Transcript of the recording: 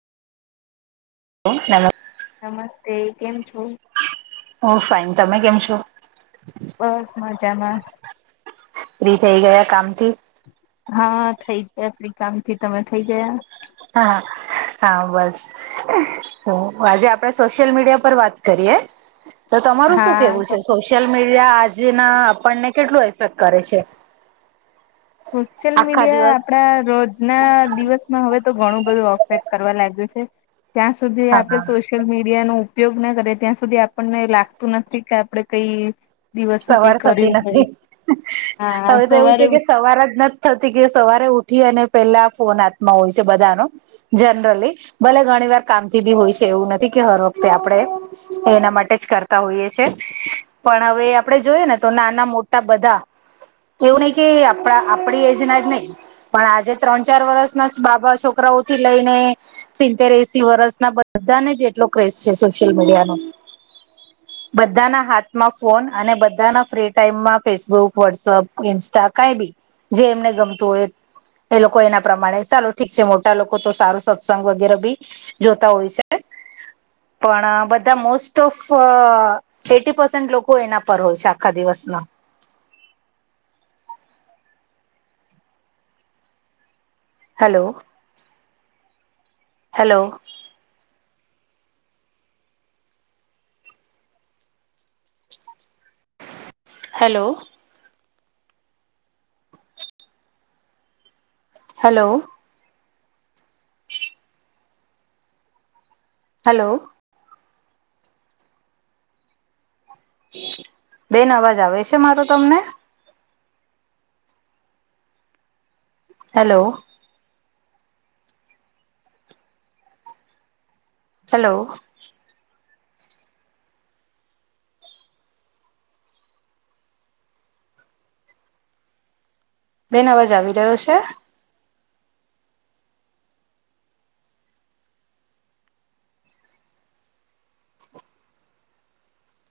Hello નમસ્તે. નમસ્તે કેમ છો? બહુ ફાઈન તમે કેમ છો? બસ મજામાં. ફ્રી થઇ ગયા કામ થી? હા થઈ ગયા ફ્રી કામથી, તમે થઈ ગયા? હા-હા-હા બસ. આજે આપડે સોશિયલ મીડિયા પર વાત કરીયે. તો તમારું શું હા કેવું છે? ચોક્કસ સોશિયલ મીડિયા આજના આપણને કેટલું એફેક્ટ કરે છે? સોશિયલ આખા મીડિયા દિવસ આપડા રોજ..... આજ ના દિવસમાં હવે તો ઘણું બધું અપડેટ કરવા લાગ્યું છે, ત્યાં સુધી આપણે... હા સોશિયલ મીડિયા નો ઉપયોગ ના કરે ત્યાં સુધી આપણને લાગતું નથી. કે આપણે કંઈ.... દિવસ માં સવાર કંઈ થતી કર્યું જ નહીં. નથી. હા, હવે તો એવું છે સવારે.... કે સવાર જ નથી થતી કે સવારે ઉઠી અને પેલા ફોન હાથમાં હોય છે, બધાનો જનરલી ભલે ઘણી વાર કામથી ભી હોય છે, એવું નથી કે હર વખતે આપણે.... એના માટે જ કરતા હોઈએ છે, પણ હવે.... આપડે જોઈએ ને તો નાના-મોટા બધા, એવું નઈ કે આપડા આપડી એજ ના જ નઈ.... પણ, આજે ત્રણ ચાર વર્ષના જ બાબા છોકરાઓ થી લઈને.... સિત્તેર એંસી વર્ષ ના બધાને જ એટલો ક્રેઝ છે, સોશિયલ મીડિયા નો... બધાના હાથમાં ફોન..... અને બધાના ફ્રી ટાઈમમાં ફેસબુક, વોટ્સઅપ, ઇન્સ્ટા કઈ બી..... જે એમને ગમતું હોય એ..... એ લોકો એના પ્રમાણે ચાલો ઠીક છે, મોટા લોકો તો સારું સત્સંગ વગેરે ભી.... જોતા હોય છે. પણ બધા મોસ્ટ ઓફ એટી પસેન્ટ કો એના પર હોય છે આખા દિવસમાં hello. Hello. Hello. Hello. Hello. બેન અવાજ આવે છે મારો તમને. હેલો. હેલો. બેન અવાજ આવી રહ્યો છે.